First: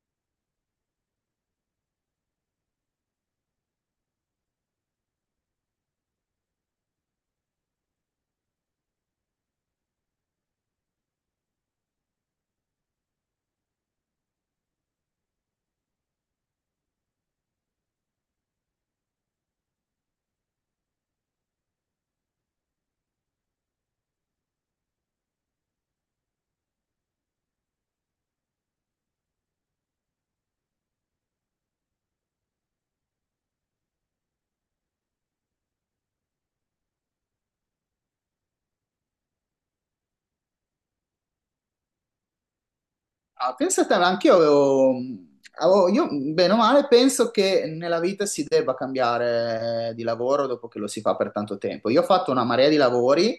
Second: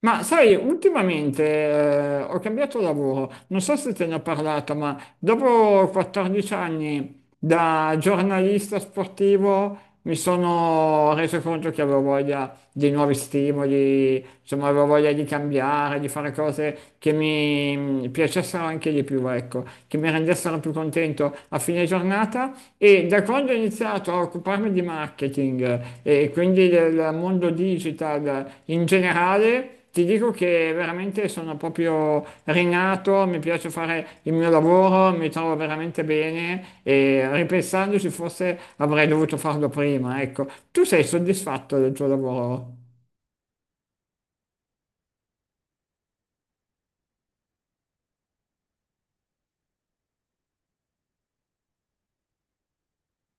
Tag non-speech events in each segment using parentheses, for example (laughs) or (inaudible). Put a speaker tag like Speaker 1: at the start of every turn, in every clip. Speaker 1: Ma sai, ultimamente ho cambiato lavoro, non so se te ne ho parlato, ma dopo 14 anni da giornalista sportivo mi sono reso conto che avevo voglia di nuovi stimoli, insomma avevo voglia di cambiare, di fare cose che mi piacessero anche di più, ecco, che mi rendessero più contento a fine giornata e da quando ho iniziato a occuparmi di marketing e quindi del mondo digital in generale, ti dico che veramente sono proprio rinato, mi piace fare il mio lavoro, mi trovo veramente bene e ripensandoci forse avrei dovuto farlo prima, ecco. Tu sei soddisfatto del tuo lavoro?
Speaker 2: Ah, pensate, anche io, bene o male, penso che nella vita si debba cambiare di lavoro dopo che lo si fa per tanto tempo. Io ho fatto una marea di lavori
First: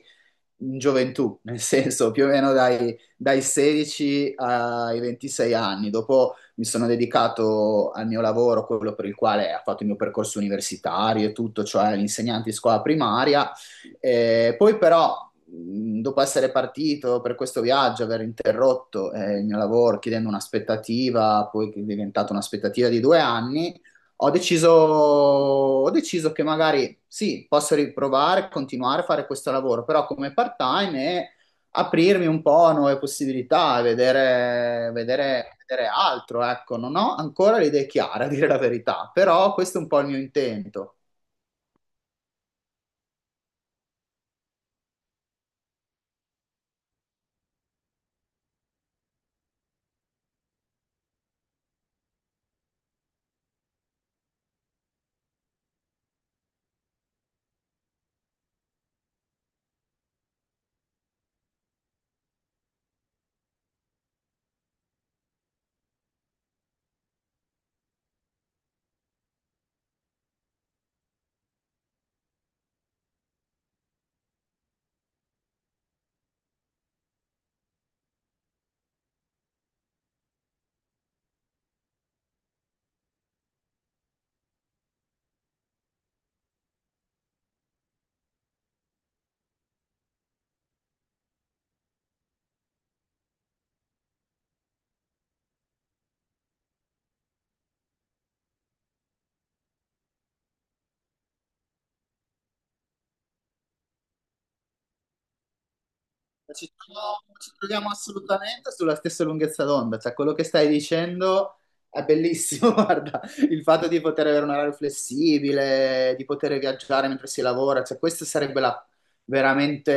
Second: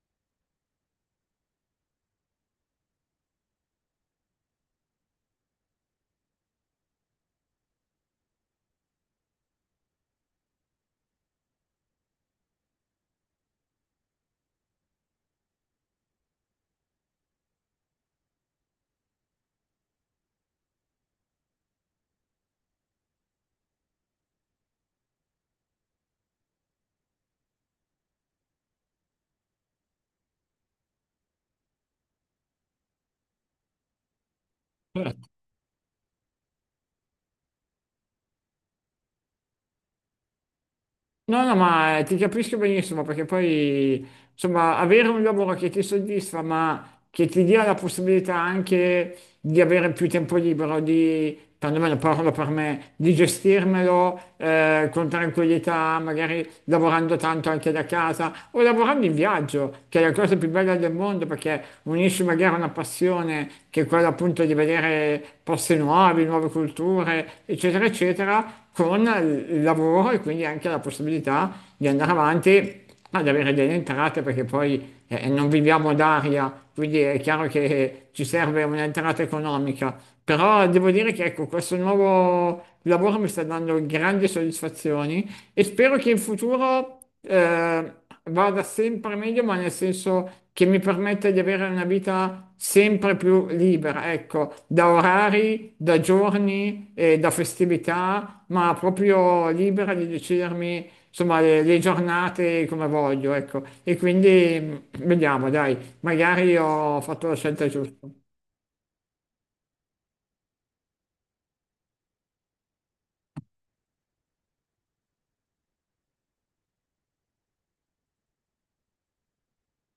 Speaker 2: in gioventù, nel senso più o meno dai, 16 ai 26 anni. Dopo mi sono dedicato al mio lavoro, quello per il quale ho fatto il mio percorso universitario e tutto, cioè l'insegnante di scuola primaria. Poi però, dopo essere partito per questo viaggio, aver interrotto il mio lavoro chiedendo un'aspettativa, poi che è diventata un'aspettativa di 2 anni, ho deciso che magari sì, posso riprovare, continuare a fare questo lavoro, però come part-time e aprirmi un po' a nuove possibilità,
Speaker 1: Certo.
Speaker 2: vedere altro. Ecco, non ho ancora le idee chiare, a dire la verità, però questo è un po' il mio intento.
Speaker 1: No, no, ma ti capisco benissimo perché poi, insomma, avere un lavoro che ti soddisfa, ma che ti dia la possibilità anche di avere più tempo libero, di, perlomeno parlo per me, di gestirmelo con tranquillità, magari lavorando tanto anche da casa o lavorando in viaggio, che è la cosa più bella del mondo perché unisci magari una passione che è quella appunto di vedere posti nuovi, nuove culture, eccetera, eccetera, con il lavoro e quindi anche la possibilità di andare avanti ad avere delle entrate perché poi e non viviamo d'aria, quindi è chiaro che ci serve un'entrata economica. Però devo dire che ecco, questo nuovo lavoro mi sta dando grandi soddisfazioni e spero che in futuro vada sempre meglio, ma nel senso che mi permetta di avere una vita sempre più libera, ecco, da orari, da giorni e da festività, ma proprio libera di decidermi, insomma, le giornate come voglio, ecco. E quindi vediamo, dai, magari
Speaker 2: Ci
Speaker 1: ho
Speaker 2: troviamo,
Speaker 1: fatto la
Speaker 2: ci
Speaker 1: scelta
Speaker 2: troviamo
Speaker 1: giusta.
Speaker 2: assolutamente sulla stessa lunghezza d'onda, cioè quello che stai dicendo è bellissimo, (laughs) guarda, il fatto di poter avere un orario flessibile, di poter viaggiare mentre si lavora, cioè questo veramente,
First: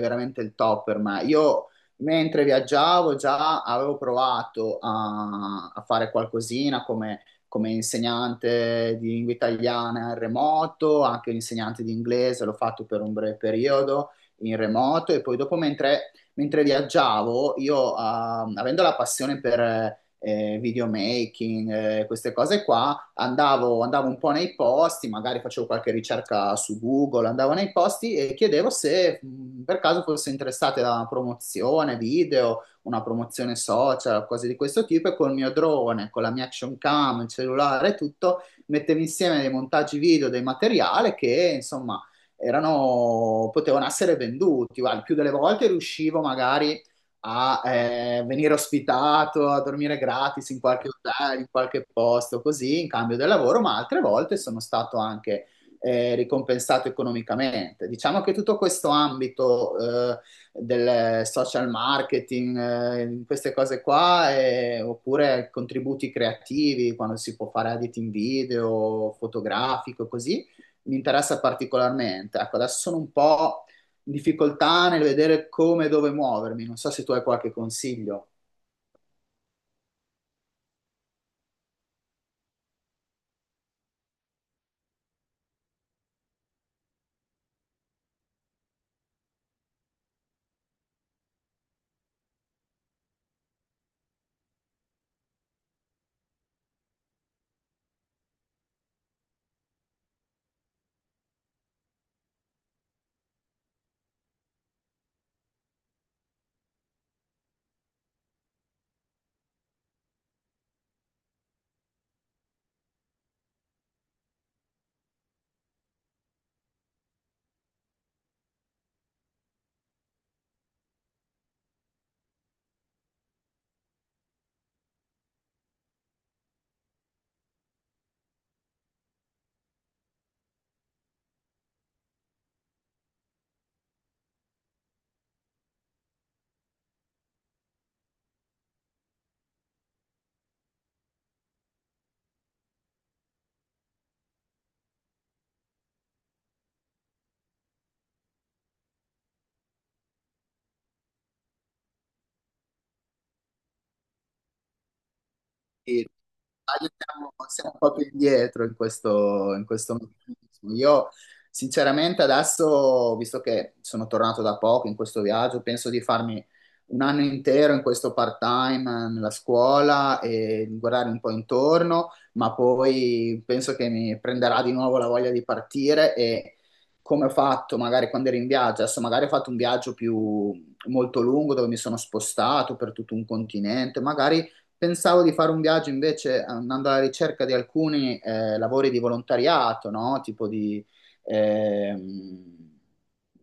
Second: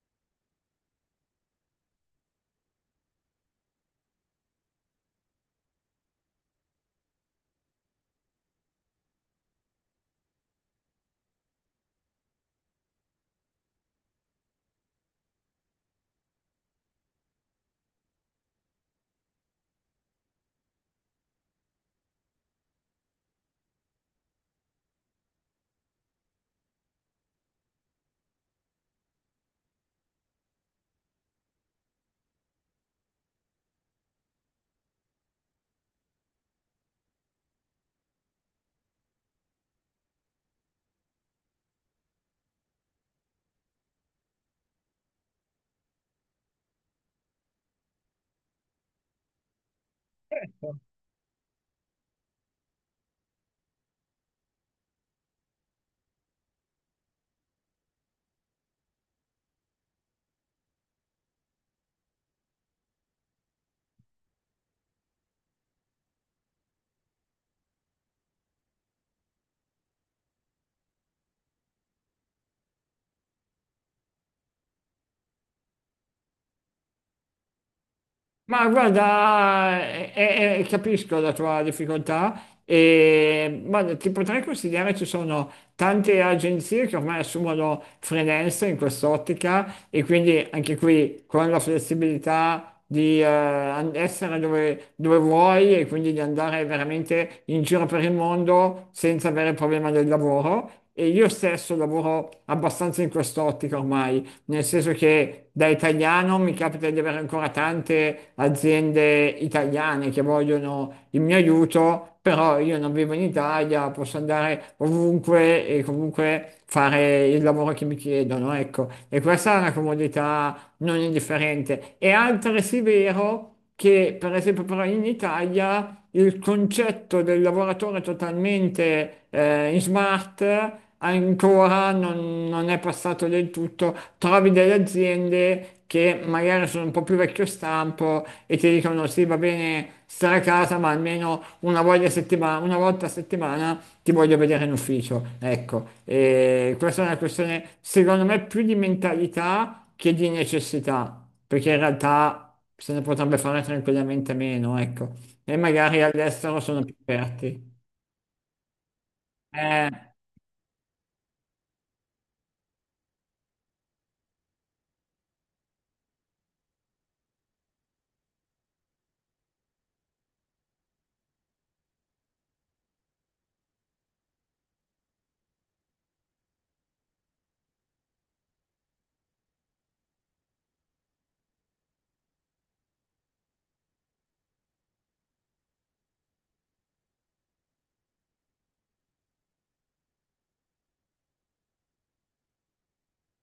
Speaker 2: veramente il top per me. Io mentre viaggiavo già avevo provato a fare qualcosina come insegnante di lingua italiana in remoto, anche un insegnante di inglese, l'ho fatto per un breve periodo in remoto e poi dopo mentre viaggiavo, io avendo la passione per videomaking, queste cose qua, andavo un po' nei posti, magari facevo qualche ricerca su Google, andavo nei posti e chiedevo se per caso fosse interessata a una promozione video, una promozione social, cose di questo tipo e col mio drone, con la mia action cam, il cellulare e tutto, mettevo insieme dei montaggi video, dei materiali che insomma erano, potevano essere venduti. Guarda, il più delle volte riuscivo magari a venire ospitato, a dormire gratis in qualche hotel, in qualche posto, così in cambio del lavoro, ma altre volte sono stato anche ricompensato economicamente. Diciamo che tutto questo ambito del social marketing, queste cose qua, oppure contributi creativi, quando si può fare editing video, fotografico, così mi interessa particolarmente. Ecco, adesso sono un po' in difficoltà nel vedere come e dove muovermi. Non so se tu hai qualche consiglio.
Speaker 1: Ma guarda, capisco la tua difficoltà e guarda, ti potrei consigliare, ci sono tante agenzie che ormai assumono freelance in quest'ottica e quindi anche qui con la flessibilità di essere dove, dove vuoi e quindi di andare veramente in giro per il mondo senza avere il problema del lavoro. E io stesso lavoro abbastanza in quest'ottica ormai, nel senso che da italiano mi capita di avere ancora tante aziende italiane che vogliono il mio aiuto, però io non vivo in Italia, posso andare ovunque e comunque fare il lavoro che mi chiedono, ecco. E questa è una comodità non indifferente. È altresì vero che, per esempio, però in Italia il concetto del lavoratore totalmente in smart ancora non è passato del tutto. Trovi delle aziende che magari sono un po' più vecchio stampo e ti dicono sì, va bene stare a casa, ma almeno una volta a settimana ti voglio vedere in ufficio. Ecco, e questa è una questione, secondo me, più di mentalità che di necessità, perché in realtà se ne potrebbe fare tranquillamente meno, ecco. E
Speaker 2: Sì,
Speaker 1: magari all'estero sono
Speaker 2: Italia
Speaker 1: più
Speaker 2: siamo,
Speaker 1: aperti.
Speaker 2: siamo un po' più indietro in
Speaker 1: Eh,
Speaker 2: questo meccanismo. Io sinceramente adesso, visto che sono tornato da poco in questo viaggio, penso di farmi 1 anno intero in questo part-time nella scuola e di guardare un po' intorno, ma poi penso che mi prenderà di nuovo la voglia di partire e come ho fatto magari quando ero in viaggio, adesso magari ho fatto un viaggio più molto lungo dove mi sono spostato per tutto un continente, magari pensavo di fare un viaggio invece andando alla ricerca di alcuni lavori di volontariato, no? Tipo ehm,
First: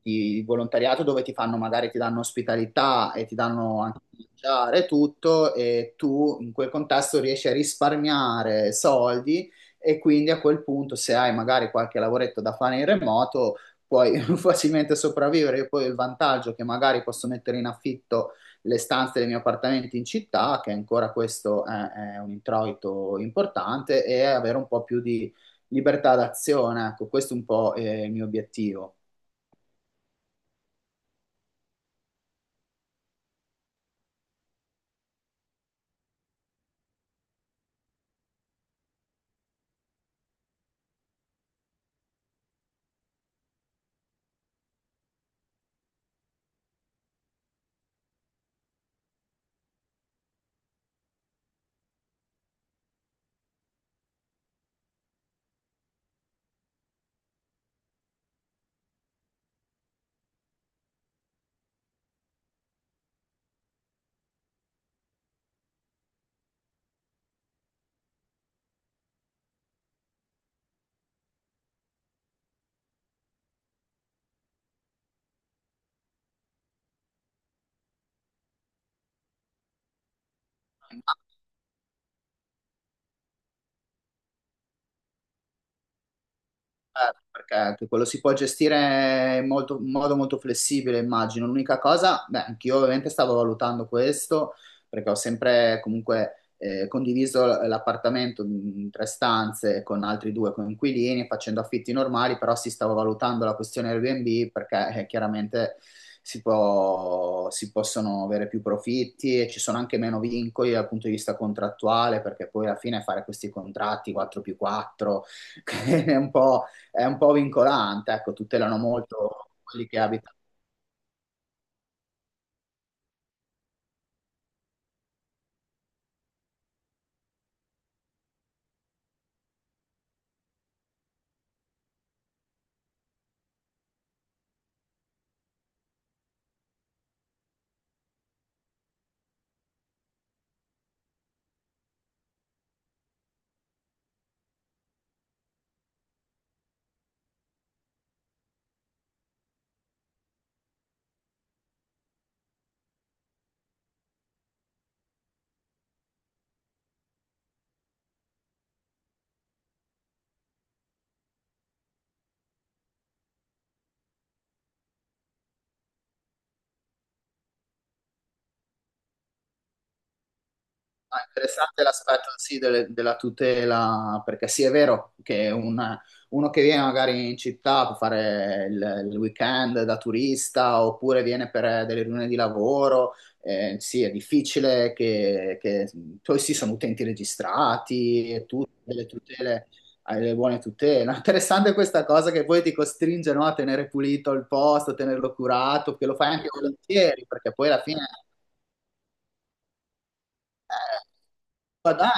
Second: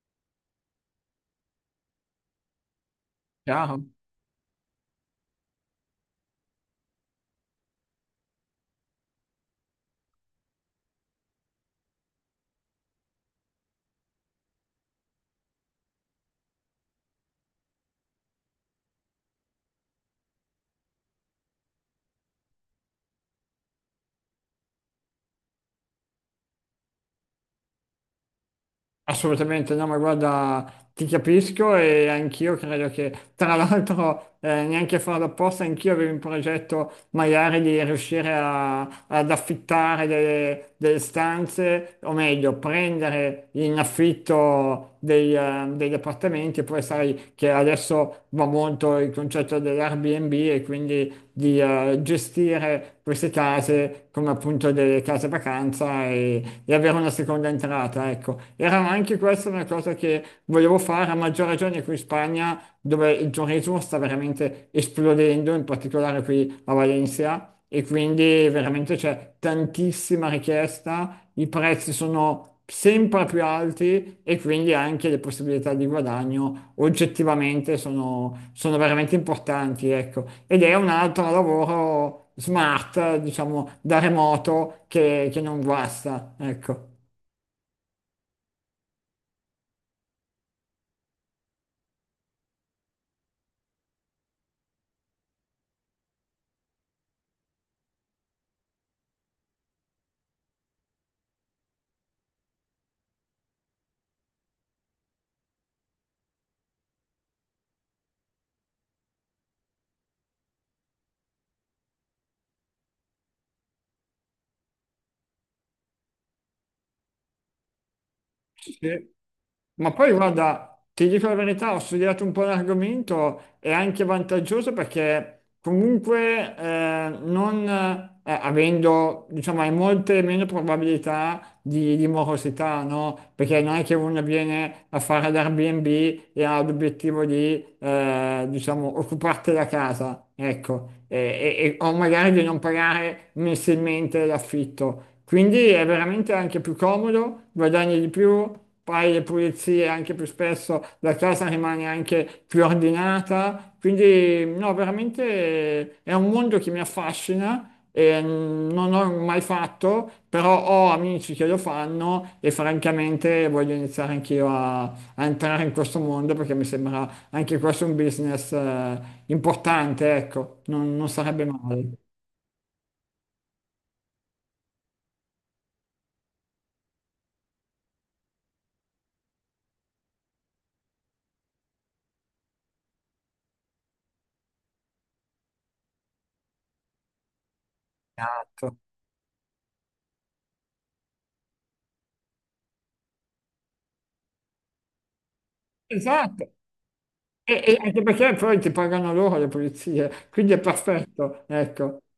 Speaker 2: di volontariato dove ti fanno, magari ti danno ospitalità e ti
Speaker 1: Chiaro.
Speaker 2: danno anche da mangiare e tutto e tu in quel contesto riesci a risparmiare soldi e quindi a quel punto se hai magari qualche lavoretto da fare in remoto puoi (laughs) facilmente sopravvivere. E poi il vantaggio che magari posso mettere in affitto le stanze dei miei appartamenti in città, che ancora è un introito importante, e avere un po' più di libertà d'azione. Ecco, questo è un po' il mio obiettivo.
Speaker 1: Assolutamente, no, ma guarda, ti capisco e anch'io credo che, tra l'altro, neanche a farlo apposta, anch'io avevo in progetto magari di ad affittare delle stanze, o meglio, prendere in affitto degli appartamenti, poi sai che adesso va molto il concetto dell'Airbnb e quindi di gestire queste case come appunto delle case vacanza e avere una seconda entrata, ecco. Era anche questa una cosa che volevo fare, a maggior ragione qui in Spagna, dove il turismo sta veramente esplodendo, in particolare qui a Valencia, e quindi veramente c'è tantissima richiesta, i prezzi sono sempre più alti e quindi anche le possibilità di guadagno oggettivamente sono veramente importanti, ecco. Ed è un altro lavoro smart, diciamo, da remoto che non guasta, ecco.
Speaker 2: Certo, perché anche quello si può gestire in modo molto flessibile, immagino. L'unica cosa, beh, anch'io ovviamente stavo valutando questo, perché ho sempre comunque condiviso l'appartamento in 3 stanze con altri 2 coinquilini, facendo affitti normali, però si stava valutando la questione Airbnb perché chiaramente si possono avere più profitti e ci sono anche meno vincoli dal punto di vista contrattuale, perché poi alla fine fare questi contratti 4 più 4 (laughs) è un po' è un po' vincolante, ecco, tutelano
Speaker 1: Sì.
Speaker 2: molto quelli
Speaker 1: Ma
Speaker 2: che
Speaker 1: poi
Speaker 2: abitano.
Speaker 1: guarda, ti dico la verità, ho studiato un po' l'argomento, è anche vantaggioso perché comunque non avendo, diciamo, hai molte meno probabilità di morosità, no? Perché non è che uno viene a fare l'Airbnb e ha l'obiettivo diciamo, occuparti la casa, ecco, o magari di non pagare mensilmente l'affitto. Quindi è veramente anche più comodo, guadagni di più, fai le pulizie anche più spesso, la casa rimane anche più ordinata. Quindi, no, veramente è un mondo che mi affascina non ho mai fatto, però ho amici che lo fanno e francamente voglio iniziare anch'io a entrare in questo mondo perché mi sembra anche questo un business importante, ecco, non
Speaker 2: Ah,
Speaker 1: sarebbe
Speaker 2: interessante
Speaker 1: male.
Speaker 2: l'aspetto sì, della tutela, perché sì, è vero che uno che viene magari in città per fare il weekend da turista oppure viene per delle riunioni di lavoro, sì, è difficile poi sì, sono utenti registrati e tutte
Speaker 1: Esatto.
Speaker 2: delle tutele, hai le buone tutele. (laughs) No, interessante questa cosa che poi ti costringe, no, a tenere pulito il posto, a tenerlo curato, che lo fai
Speaker 1: Esatto,
Speaker 2: anche volentieri, perché poi
Speaker 1: e
Speaker 2: alla
Speaker 1: anche
Speaker 2: fine.
Speaker 1: perché poi ti pagano loro le pulizie, quindi è perfetto,
Speaker 2: Ma
Speaker 1: ecco.
Speaker 2: dai,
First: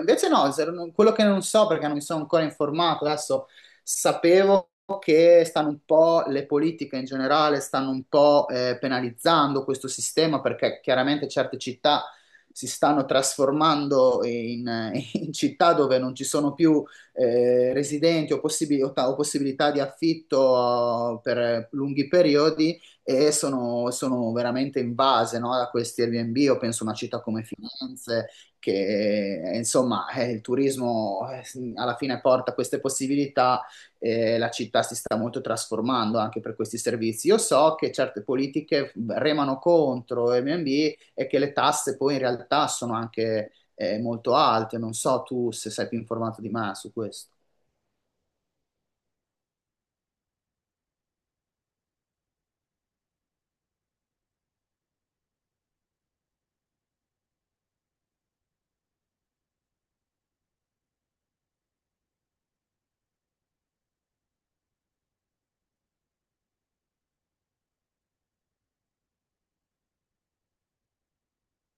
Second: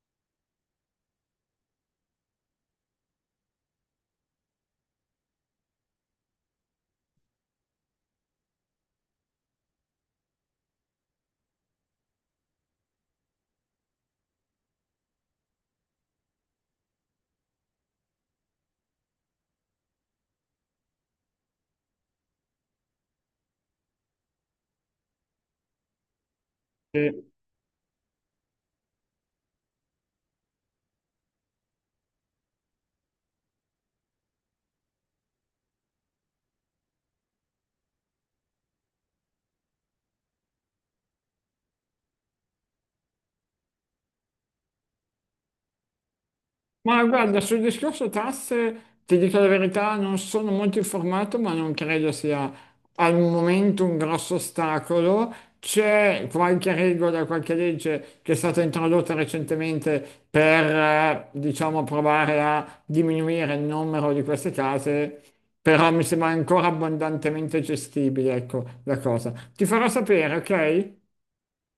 Speaker 2: invece no, quello che non so perché non mi sono ancora informato, adesso sapevo che stanno un po', le politiche in generale stanno un po' penalizzando questo sistema perché chiaramente certe città si stanno trasformando in, (laughs) in città dove non ci sono più residenti o possibilità di affitto per lunghi periodi e sono veramente invase, no, da questi Airbnb. Io penso a una città come Firenze, che insomma, il turismo alla fine porta queste possibilità e la città si sta molto trasformando anche per questi servizi. Io so che certe politiche remano contro Airbnb e che le tasse poi in realtà sono anche molto alte. Non so tu se sei più informato di me su
Speaker 1: Ma
Speaker 2: questo.
Speaker 1: guarda, sul discorso tasse, ti dico la verità, non sono molto informato, ma non credo sia al momento un grosso ostacolo. C'è qualche regola, qualche legge che è stata introdotta recentemente per, diciamo, provare a diminuire il numero di queste case, però mi sembra ancora abbondantemente gestibile, ecco, la cosa. Ti farò sapere, ok?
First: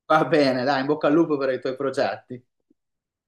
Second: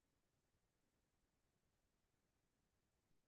Speaker 2: Va bene, dai, in bocca al lupo per i tuoi progetti.